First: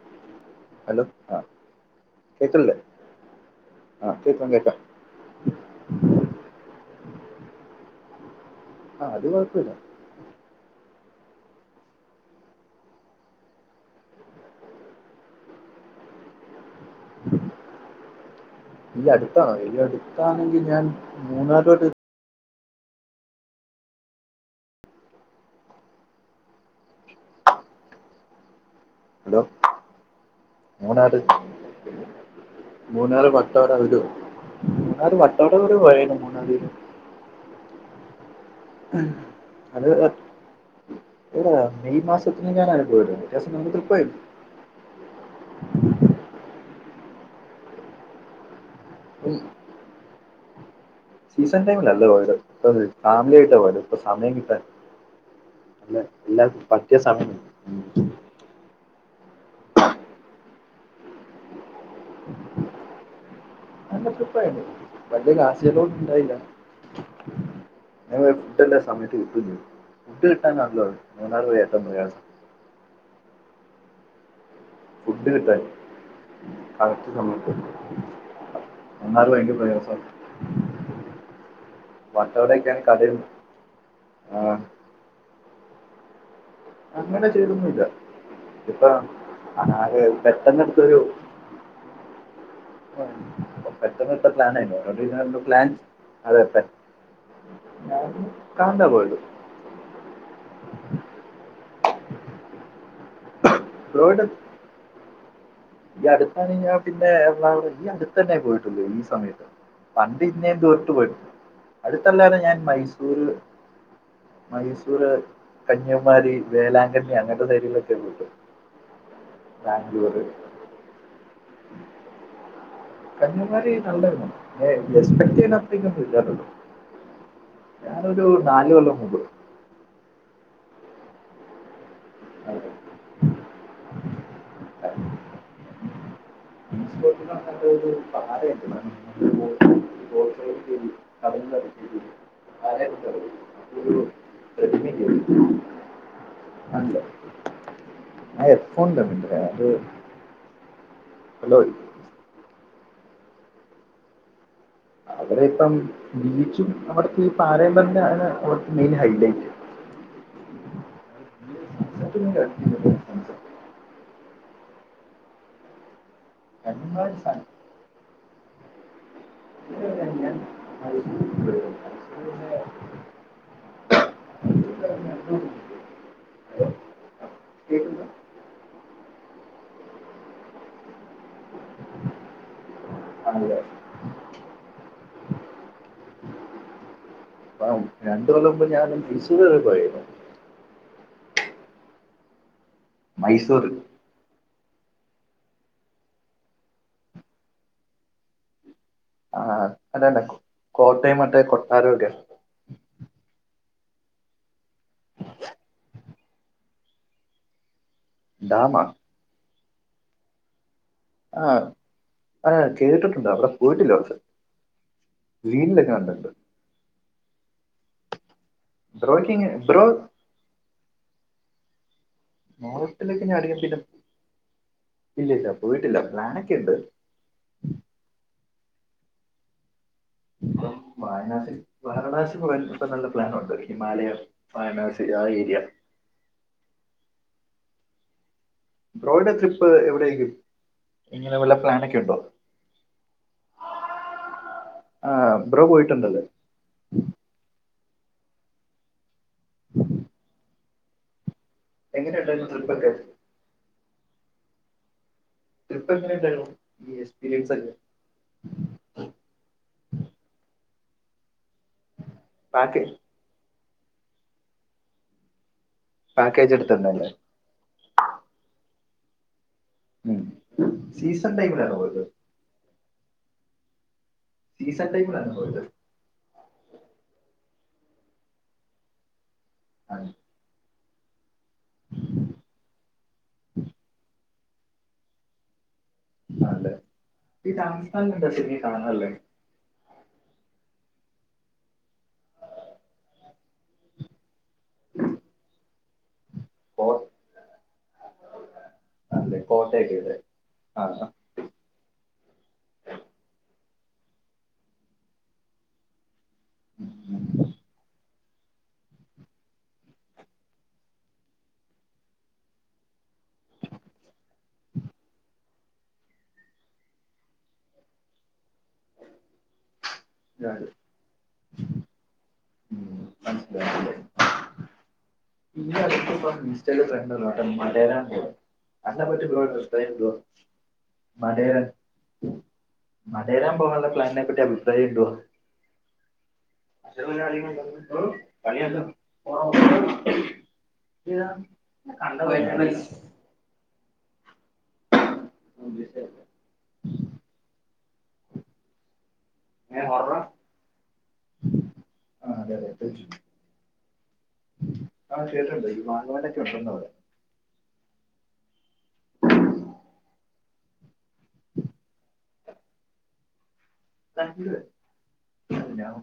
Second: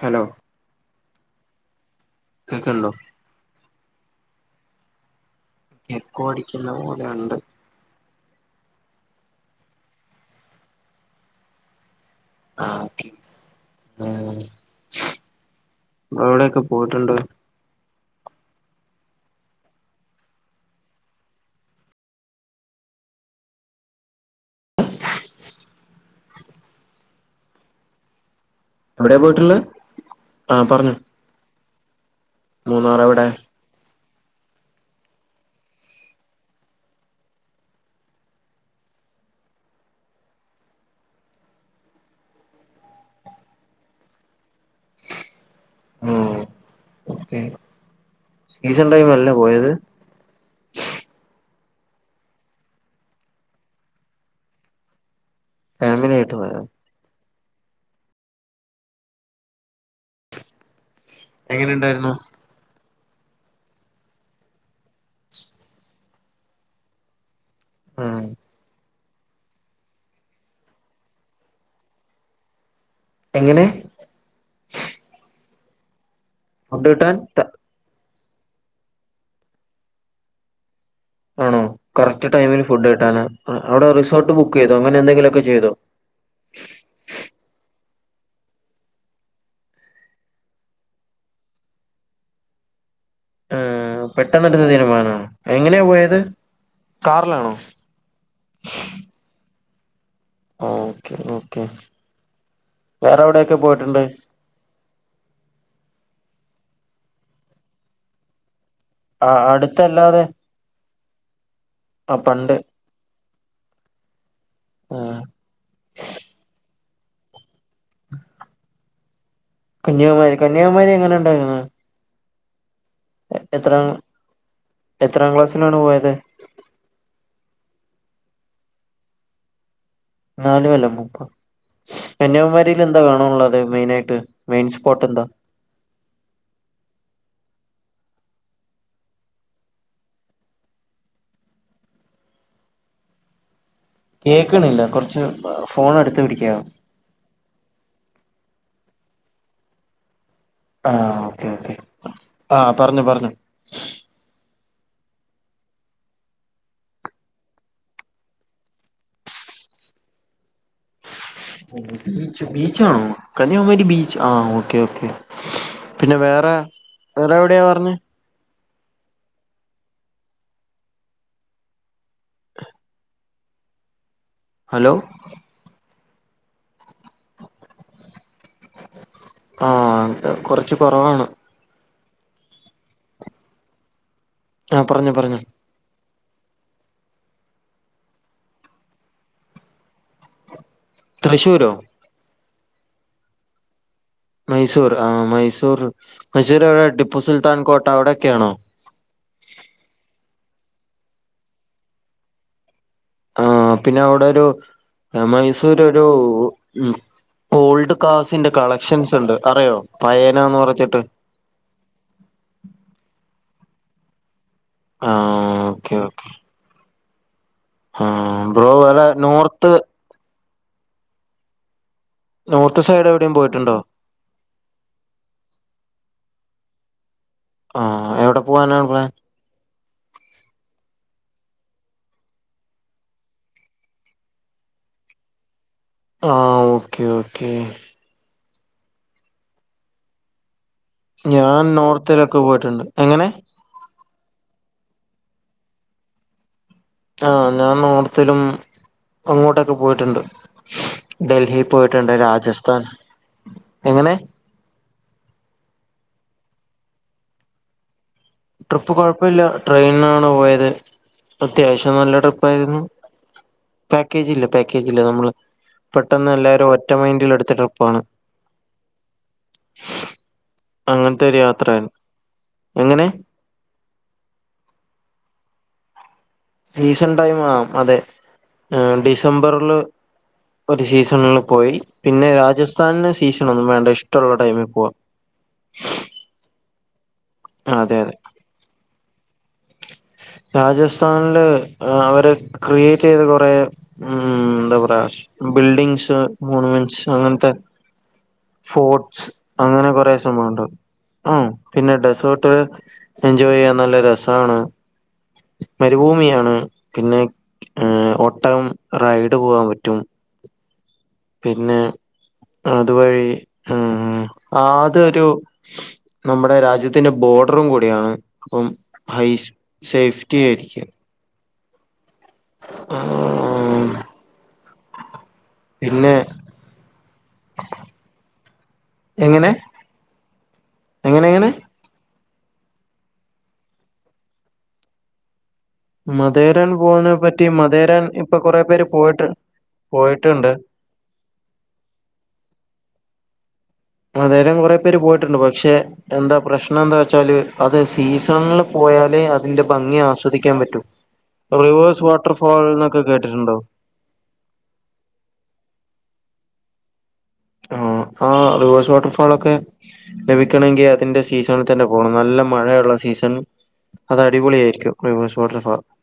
Hello hello ആ കേക്കണില്ലേ കേക്ക്ണ്ടോ ആഹ് കേക്കാം കേക്കാം എക്കോ അടിക്കുന്ന പോലെയുണ്ട്. ആഹ് അത് കുഴപ്പല്ല. ആ ഓക്കേ എവിടൊക്കെ പോയിട്ടുണ്ട്. ഈ അടുത്താണോ ഈ അടുത്താണെങ്കിൽ ഞാൻ മൂന്നാറ് [inaudible] എവിടെയാ ഹലോ പോയിട്ടുള്ളേ ആഹ് പറഞ്ഞോ മൂന്നാറ് മൂന്നാർ എവിടെ മൂന്നാറ് വട്ടവട ഒരു മൂന്നാറ് വട്ടവട പോയാരുന്നു മൂന്നാറ് അത് എടാ മെയ് മാസത്തിന് ഞാനാണു പോയത് [unintelligible] ഉം ഓകെ സീസൺ ടൈം അല്ലേ പോയത് സീസൺ ടൈമിലല്ലാ പോയത് ഫാമിലി ആയിട്ടാ പോയത് ഇപ്പ സമയം കിട്ടാൻ അല്ല ഫാമിലി ആയിട്ട് എല്ലാ പോയതാ പറ്റിയ സമയം എങ്ങനെ ഇണ്ടായിരുന്നു നല്ല ട്രിപ്പായിരുന്നു വലിയ കാശു ചിലവൊന്നും ഇണ്ടായില്ല ഉം ഫുഡ്ല്ല സമയത്ത് ഫുഡ് കിട്ടാനാണല്ലോ മൂന്നാറ് പോയാൽ ഏറ്റവും പ്രയാസം എങ്ങനെ ഫുഡ് കിട്ടാൻ ഫുഡ് കറക്റ്റ് കിട്ടാൻ സമയത്ത്. മൂന്നാറ് ഭയങ്കര പ്രയാസാ ആണോ? കറക്റ്റ് ടൈമിൽ ഫുഡ് കിട്ടാനാ അവിടെ റിസോർട്ട് ആ, ബുക്കയ്തോ? അങ്ങനെ എന്തെങ്കിലൊക്കെ ചെയ്തോ? അങ്ങനെ ചെയ്തൊന്നുമില്ല ഇപ്പ ആ ആഹ് പെട്ടെന്ന്ട്ത്ത ഒരു ഏഹ് പെട്ടെന്നെടുത്ത തീരുമാനമാണോ എങ്ങനെയാ പോയത് [unintelligible] [unintelligible] [unintelligible] കാറിലാണോ ഞാൻ കാന്താ പോയത് ഓക്കെ ഓക്കെ വേറെവിടെക്കെ പോയി [unintelligible] ഈ അടുത്താണ് ഞാൻ പിന്നെ എറണാകുള ഈ അടുത്ത തന്നെ പോയിട്ടുള്ളൂ ഈ ആ സമയത്ത് പണ്ട് അടുത്തല്ലാതെ പിന്നേം ദൂരോട്ട് പോയി ആ അടുത്തല്ലാതെ ഞാൻ പണ്ട് മൈസൂര് മൈസൂര് ആഹ് കന്യാകുമാരി വേലാങ്കണ്ണി അങ്ങനത്തെ സൈഡിലൊക്കെ പോയിട്ട് ഒണ്ട് കന്യാകുമാരി കന്യാകുമാരി എങ്ങനെ ഉണ്ടായിരുന്നു കന്യാകുമാരി എത്രാം നല്ലാരുന്ന് [unintelligible] എത്രാം എസ്പെക്ട് ക്ലാസ്സിലാണ് ചെയ്യുന്നത്രേക്കൊന്നും പോയത് ഇല്ലാരുന്നൂ. ഞാനൊരു നാലു കൊല്ലം മുൻപ് നാല് കൊല്ലം മുൻപൊ കന്യാകുമാരിയില് ന്താ കാണാള്ളത് മെയിനായിട്ട് മെയിൻ സ്പോട്ട് ണ്ടാ? [unintelligible] [unintelligible] കേക്കണില്ല പ്രതിമ കുറച്ച് ഫോൺ അടുത്ത് പിടിക്കാവോ അല്ലേ കണ്ട് ആ എ ഫോൺ തമേ അത് ആഹ ഹലോ ആഹ പറഞ്ഞു പറഞ്ഞു അവിടെ ഇപ്പം ബീച്ചും അവിടത്തെ ഈ പാറൽ പറന്നണ് അവിടുത്തെ മെയിൻ ഹൈലൈറ്റ് സൺസെറ്റിന് ബീച്ച് കളിക്കുന്നുണ്ട് ബീച്ചാണോ സൺസെറ്റ് കന്യാകുമാരി ബീച്ച് ആ ഓക്കേ ഓക്കേ പിന്നെ വേറെ കണ്ണുമായി വേറെ സൺസെറ്റ് എവിടെയാണ് പറഞ്ഞത് [unintelligible] ഹലോ മൈസൂരിലെ കേൾക്കുന്നു ആ കുറച്ച് കുറവാണ് അതെ ആ പറഞ്ഞോ പറഞ്ഞോ അ രണ്ട്‌ കൊല്ലം മുമ്പ് ഞാൻ തൃശൂർവറെ പോയരുന്നു തൃശൂരോ മൈസൂർ മൈസൂർ ആ മൈസൂർ മൈസൂർ അവിടെ ടിപ്പു സുൽത്താൻ കോട്ട അവിടെയൊക്കെയാണോ ആഹ അതാണ്ട കോട്ടയം മറ്റേ കൊട്ടാരം ഒക്കെ ആഹ പിന്നെ അവിടെ ഒരു മൈസൂര് ഒരു ഓൾഡ് കാസിന്റെ ഡാമാ കളക്ഷൻസ് ഉണ്ട് അറിയോ പയന എന്ന് പറഞ്ഞിട്ട് ആഹ് ആ കേ ട്ടിട്ടുണ്ട് അവിടെ പോയിട്ടില്ല പക്ഷെ ആ ീനല്ല ഓക്കെ കാണ്ടണ്ട ഓക്കെ ആ ബ്രോ വേറെ ബ്രോയ്ക്ക് ഇങ്ങനെ നോർത്ത് ബ്രോ നോർത്ത് സൈഡ് മോറോട്ടിലൊക്കെ എവിടെയും ഞാ അടങ്ങൻ പോയിട്ടുണ്ടോ പിന്നെ ഇല്ല ഇല്ല പോയിട്ടില്ല പ്ലാനൊക്കെ ഉണ്ട് ആ എവിടെ പോവാനാണ് പ്ലാൻ ഇപ്പ വായനാസിൽ വാരണാസി പോകാൻ ഇപ്പ നല്ല പ്ലാനുണ്ട് ഹിമാലയം വാ നാ സി ആ ഏരിയ ആ ഓക്കേ ഓക്കേ ബ്രോയ്ഡ ട്രിപ്പ് എവിടെേക്കും ഞാൻ നോർത്തിലൊക്കെ പോയിട്ടുണ്ട് എങ്ങനെ ആ് ബ്രോ പോയിട്ടുണ്ടല്ലേ ആ് ഞാൻ ഓർത്തിലും അങ്ങോട്ടൊക്കെ പോയിട്ടുണ്ട് ഡൽഹി പോയിട്ടുണ്ട് എങ്ങനെ ഉണ്ടായിരുന്നു രാജസ്ഥാൻ ട്രിപ്പൊക്കെ എങ്ങനെ ട്രിപ്പ് എങ്ങനെ ഉണ്ടായിരുന്നു ഈ എക്സ്പീരിയൻസ് അല്ലേ ട്രിപ്പ് കുഴപ്പില്ല ട്രെയിനിാണ് പോയത് അത്യാവശ്യം നല്ല ട്രിപ്പ് ആായിരുന്നു പാക്കേജ് പാക്കേജ്‌ ഇല്ല പാക്കേജ്‌ ഇല്ല നമ്മള് പെട്ടെന്ന് പാക്കേജ് എല്ലാരും ഒറ്റ എടുത്തിണ്ടല്ലേ മൈൻറിൽ എടുത്ത ട്രിപ്പാണ് ഉ അങ്ങനത്തെ സീസൺ ഒരു ടൈമിലാണോ യാത്രയാണ് പോയത് എങ്ങനെ സീസൻ ടൈമിലാണ് പോയ ത് സീസൺ ടൈം ആ അതെ ഡിസംബറിില് ഒരു സീസണില് പോയി പിന്നെ രാജസ്ഥാനന് സീസൺ ഒന്നും വേണ്ട ഇഷ്ടമുള്ള ടൈമിൽ പോവാ ആല്ലേ ഈ അതെ അതെ രാജസ്ഥാനിൽ ശരിക്ക് എന്താ കാണാനുള്ളത് രാജസ്ഥാനില് അവര് ക്രിയേറ്റ് ചെയ്ത കുറേ ഉം ന്താ കൊറേവശ് ബിൽഡിംഗ്ശ് മോണ [unintelligible] കോ ന്റ്സ് അങ്ങൻത്തെ ഫോർട്്സ് ആണല്ലേ അങ്ങനെ കൊറെ കോട്ടയൊക്കെല്ലേ സമവുണ്ട് ആ ആ പിന്നെ ഡെസേർട്ട് എൻജോയ് ചെയ്യാൻ നല്ല രസമാണ് മരുഭൂമിയാണ് ഉം പിന്നെ ഏ ഒട്ടകം റൈഡ് പോകാൻ പറ്റും പിന്നെ അതുവഴി ഉ ആതൊരു നമ്മുടെ രാജ്യത്തിന്റെ ബോർഡറും കൂടിയാണ് അപ്പം ഹൈ സേഫ്റ്റി ആയിരിക്ക ആഹ് [unintelligible] ഇതിന്റെ പിന്നെ അട്ത്ത്പ്പ ഇൻസ്റ്റേല് ഫ്രണ്ടന്നാ മലേരാ പോള് അന്ന എങ്ങനെ പറ്റ എങ്ങനെ എങ്ങനെ [unintelligible] മലരാൻ പോകാനുള്ള പ്ലാനിനെ പ്പറ്റി അഭിപ്രായ ഉണ്ടോന്ന്? മതേരൻ പോവ്‌ന്നെ പറ്റി മദേരൻ ഇപ്പൊ കൊറേ പേര് പോയിട്ട് പോയിട്ട്ണ്ട് താ ഞാ കണ്ട [unintelligible] ത് മതേരം കൊറേ പേര് പോയ്ട്ട്ണ്ട് പക്ഷെ എന്താ പ്രശ് ണം എന്താച്ചാല് അത് സീസൺൽ പോയാല് അ തിന്റെ ഭംഗി ആസ്വദിക്കാൻ പറ്റൂ റിവേഴ്സ് വാട്ടർ അതെ ഫാൾന്നൊക്കെ കേട്ടിട്ട്ണ്ടോ? ആഹ് കേട്ട്ണ്ട് ഈ മാങ്ങവാലൊക്കെ ഉണ്ട്ന്ന പോലെ ആഹ് ആഹ് റിവേഴ്സ് വാട്ടർഫാളൊക്കെ ലഭിക്കണെങ്കി അ തിന്റെ സീസണിൽ തന്നെ പോണം നല്ല മഴയൊള്ള സീസൺല് അത് പറയാം അടിപൊളിയായിരിക്കും റിവേഴ്സ് വാട്ടർഫാൾ ഞാൻ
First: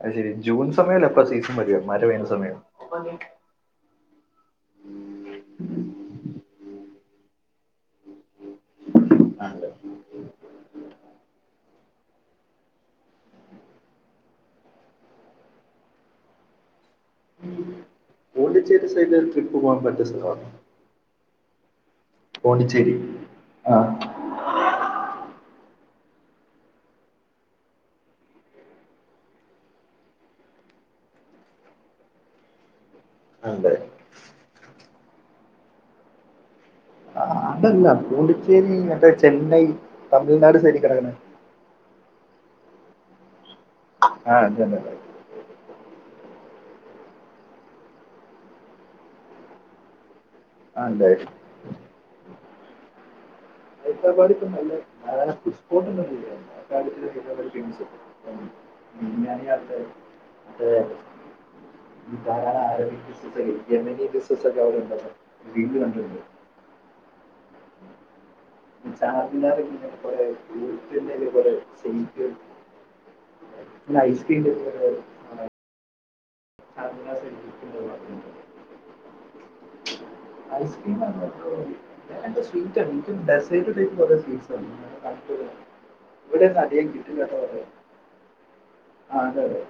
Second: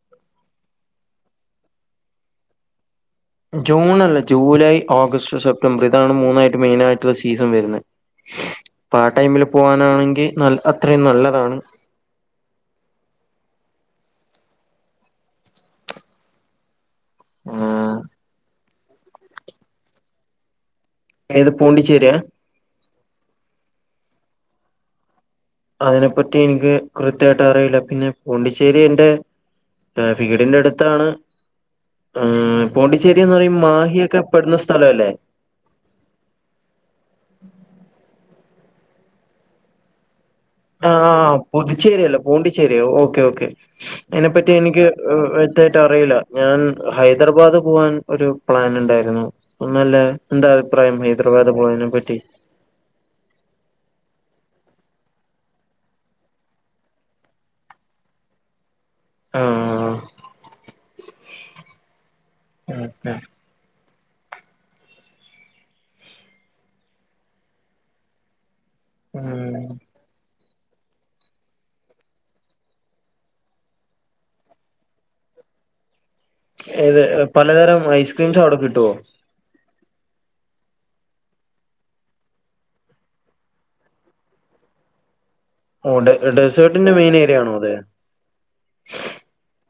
അത് ശെരി ജൂൺ സമയല്ലെ എപ്പള് സീസൺ വര്ക മഴ പെയ്യ്ന്ന സമയം ജൂൺ അല്ല ജൂലൈ ഓഗസ്റ്റ് സെപ്റ്റംബർ ഇതാണ് മൂന്നായിട്ട് മെയിനായിട്ട്ള്ള സീസൺ വര്ന്നെ അപ്പൊ ആ ടൈമില് ആണല്ലേ പോവാനാണെങ്കിൽ ന അത്രയും നല്ലതാണ്. പോണ്ടിച്ചേരി സൈഡില് ട്രിപ്പ് പോവാൻ പറ്റ സ്ഥലമാണ്. ഏത് പൂണ്ടിച്ചേരിയ? പോണ്ടിച്ചേരി ആഹ് അതിനെപ്പറ്റി ഇൻക്ക് കൃത്യായ്ട്ടറീലാ പിന്നെ പോണ്ടിച്ചേരി എന്റെ വീടിന്റെടുത്താണ് ആണ് ഉം പോണ്ടിച്ചേരീന്ന് പറയുമ്പം ആണല്ലേ മാഹിയൊക്കെ പ്പെട്ന്ന സ്ഥലംവല്ലേ? ആ, അതല്ല പോണ്ടിച്ചേരി മറ്റേ ചെന്നൈ തമിഴ്നാട് സൈഡിൽ കിടക്കണേ ആഹ് പുതുച്ചേരിയല്ല പൂണ്ടിച്ചേരിയോ ഓക്കെ ഓക്കെ ആ അയ്നെപ്പറ്റി അതെ അതെ എനിക്ക് അതെ ആഹ് വ്യക്തായ്ട്ട് അറീലാ ഞാൻ ഹൈദരാബാദ് പോവാൻ ഒര് പ്ലാന്ണ്ടായ്ര്ന്നു ഒന്നുല്ലാ എന്താ അഭിപ്രായം ആണല്ലേ ഹൈദരാബാദ് പോയേനെ പറ്റി? [inaudible] ബിര്യാണി ആട്ടെ ആഹ് തേ ഓക്കെ [unintelligible] വീണ്ടു കണ്ടിണ്ട് ചാർമിനാർ [unintelligible] ഉം പിന്നെ ഇതേപോലെ [unintelligible] പിന്നെ ഐസ്ക്രീംന്റെ [unintelligible] ഏത് പലതരം ഐസ്ക്രീംസവ്ടെ കിട്ടുവോ? ഐസ്ക്രീം അല്ല ബ്രോ സ്വീറ്റ് [unintelligible] ഡെസേർട്ട് [unintelligible] ഓ ഡെ ഇവിടെന്നും അതികം ഡെസേർട്ടിന്റെ മെയിൻ കിട്ടില്ലട്ടോ ഏരിയ ആണോ പറയാ അത്? ആ അതെതെ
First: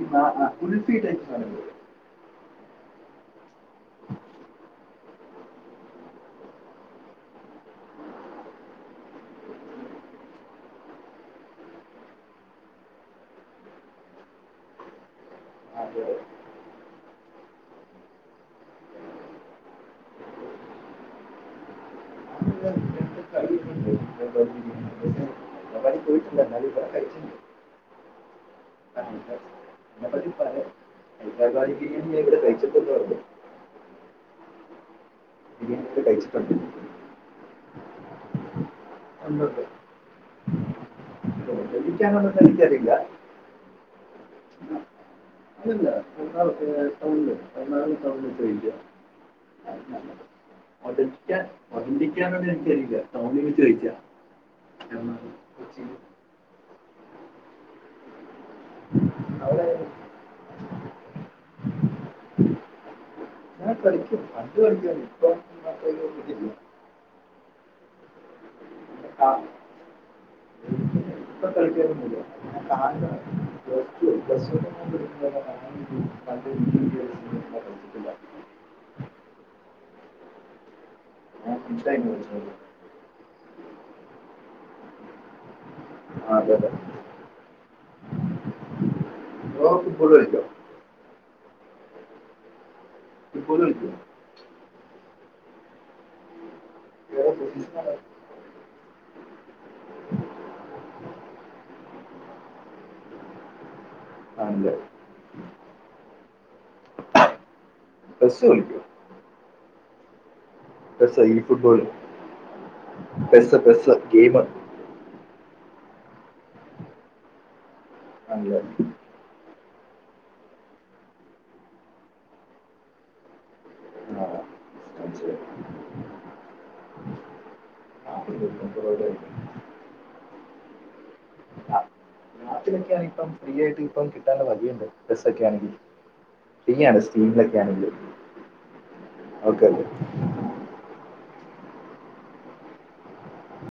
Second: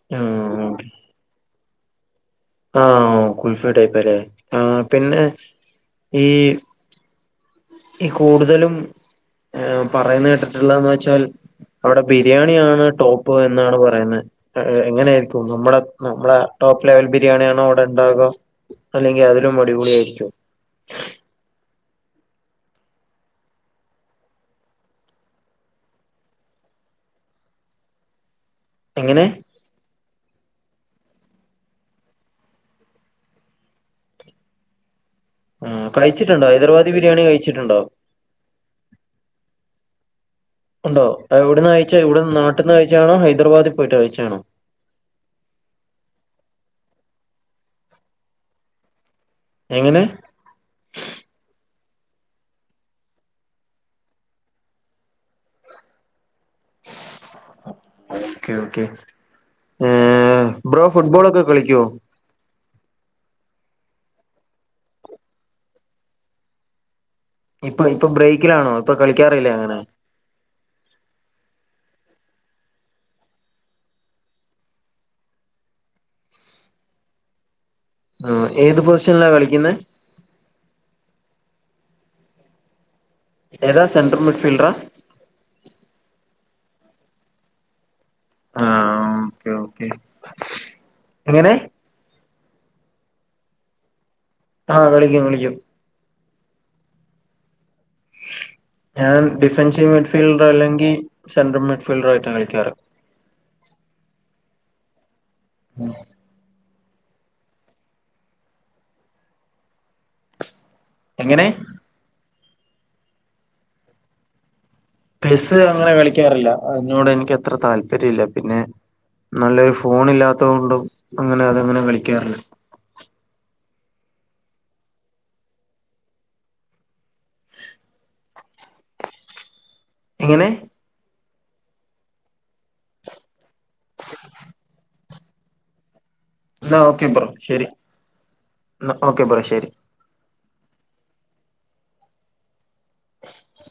ആഹ് ആഹ് ഉൽഫിട്ടെ [unintelligible] ആഹ് കുൽഫി ടൈപ്പ് അലേ ആഹ് പിന്നെ ഈ ഈ കൂടുതലും ഏഹ് പറയ്ന്നെ കേട്ടിട്ട്ള്ളെന്ന് വെച്ചാൽ അവ്ടെ ബിരിയാണിയാണ് ടോപ്പ് എന്നാണ് പറയുന്നേ ഏഹ് എങ്ങെനെയായിരിക്കും നമ്മടെ ആ, അതെ. നമ്മളെ ടോപ്പ് ലെവൽ ബിര്യാണിയാണോ അവിടെണ്ടാകാ? അല്ലെങ്കി അതിലും അടിപൊളിയായിരിക്കും [inaudible] [inaudible] അവരാരും പോയിട്ടില്ല എന്നാലും ഇവിടെ കളിക്കുന്നുണ്ട്. എങ്ങനെ? [unintelligible] പറേ [unintelligible] ഇവിടെ കഴിച്ച്ട്ട്ണ്ടാേ ബിരിയാണി ആഹ് ഇവിടെ കയിച്ചിട്ട്ണ്ടോ കഴിച്ചിട്ടുണ്ട് ഹൈദരാബാദി ബിര്യാണി കയിച്ചിട്ട്ണ്ടോ? ഉണ്ട് ഉണ്ട് ഉണ്ടോ എവിടെന്ന് കയ്ച്ചാ ഇവ്‌ട്‌ന്ന് എനിക്കാണെന്നൊന്നും നാട്ട്ന്ന് എനിക്കറിയില്ല കയ്ച്ചാണോ ഹൈദ്രബാദി പോയിട്ട് കയ്ച്ചാണോ? ഇല്ലല്ലാ [unintelligible] സൗണ്ട് എറണാകുളം എങ്ങനെ [unintelligible] ഒതെന്റിക്ക് മന്തി എനിക്കങ്ങനെട്ത്തെയ്ത തോന്നിപ്പ ചോയിച്ച ആ കൊച്ചിയിൽ [inaudible] ഓക്കെ ഓക്കെ അവിടെ ങ് ബ്രോ ഫുട്ബോളൊക്കെ കളിക്കുവോ? ഞാൻ കളിക്കും പണ്ട് കളിക്കുവാരുന്നു ഇപ്പോൾ [unintelligible] കിട്ടിയിട്ടില്ല. ഇപ്പൊ ഇപ്പൊ ബ്രേക്കിലാണോ? ഇപ്പൊ പിന്നെ കാ- കളിക്കാറില്ലേ അങ്ങനെ? ഇപ്പൊ കളിക്കാറൊന്നൂല്ല. [unintelligible] പ്ലസ് ടു പ്ലസ് വണ്ണും കംപ്ലീറ്റ [unintelligible] ആഹ് ഏത് പൊസിഷനിലാ കളിക്കുന്നെ? [unintelligible] ഏതാ സെൻട്രൽ മിറ്റ് ഫീൽഡറാ? ആഹ് അതെ അതെ. ആഹ ഓക്കെ ബ്രോ ഓകെ ഫുട്ബോൾ കളിക്കോ എങ്ങനെ. ഫുട്ബോൾ കളിക്കോ? ആഹ് കളിക്കും കളിക്കും. [inaudible] ഞാൻ ഡിഫൻസീവ് മിഡ്‌ ഫീൽഡോ അല്ലെങ്കിൽ സെൻട്രൽ മിഡ്ഫീൽഡോ ആയിട്ട് കളിക്കാറ്. അഹ് ഉണ്ടാവും. [inaudible] [unintelligible] [unintelligible] എങ്ങനെ ഫുട്ബോള് പെസ പെസ ഗെയിമ് ചെസ്സ് അങ്ങനെ കളിക്കാറില്ല അതിനോട് എനിക്ക് അത്ര താല്പര്യം ഇല്ല. പിന്നെ ആണല്ലേ നല്ലൊരു ഫോൺ ഇല്ലാത്ത കൊൊണ്ടും അങ്ങനെ അതങ്ങനെ കളിക്കാറില്ല. ആ മനസ്സിലായി [inaudible] [unintelligible] എങ്ങനെ?. നാട്ടിലൊക്കെയാണ ഇപ്പം ഫ്രീ ആയിട്ട് ഇപ്പം കിട്ടാനുള്ള വഴിയുണ്ട് ചെസ്സ് ഒക്കെ ആണെങ്കിൽ. ഫ്രീ എന്നാ ആണ് ഓക്കെ ബ്രോ സ്റ്റീമിലൊക്കെ ശരി ആണെങ്കിലും എന്നാ ബ്രോ ഓക്കെ ശരി ഓക്കെ. [inaudible]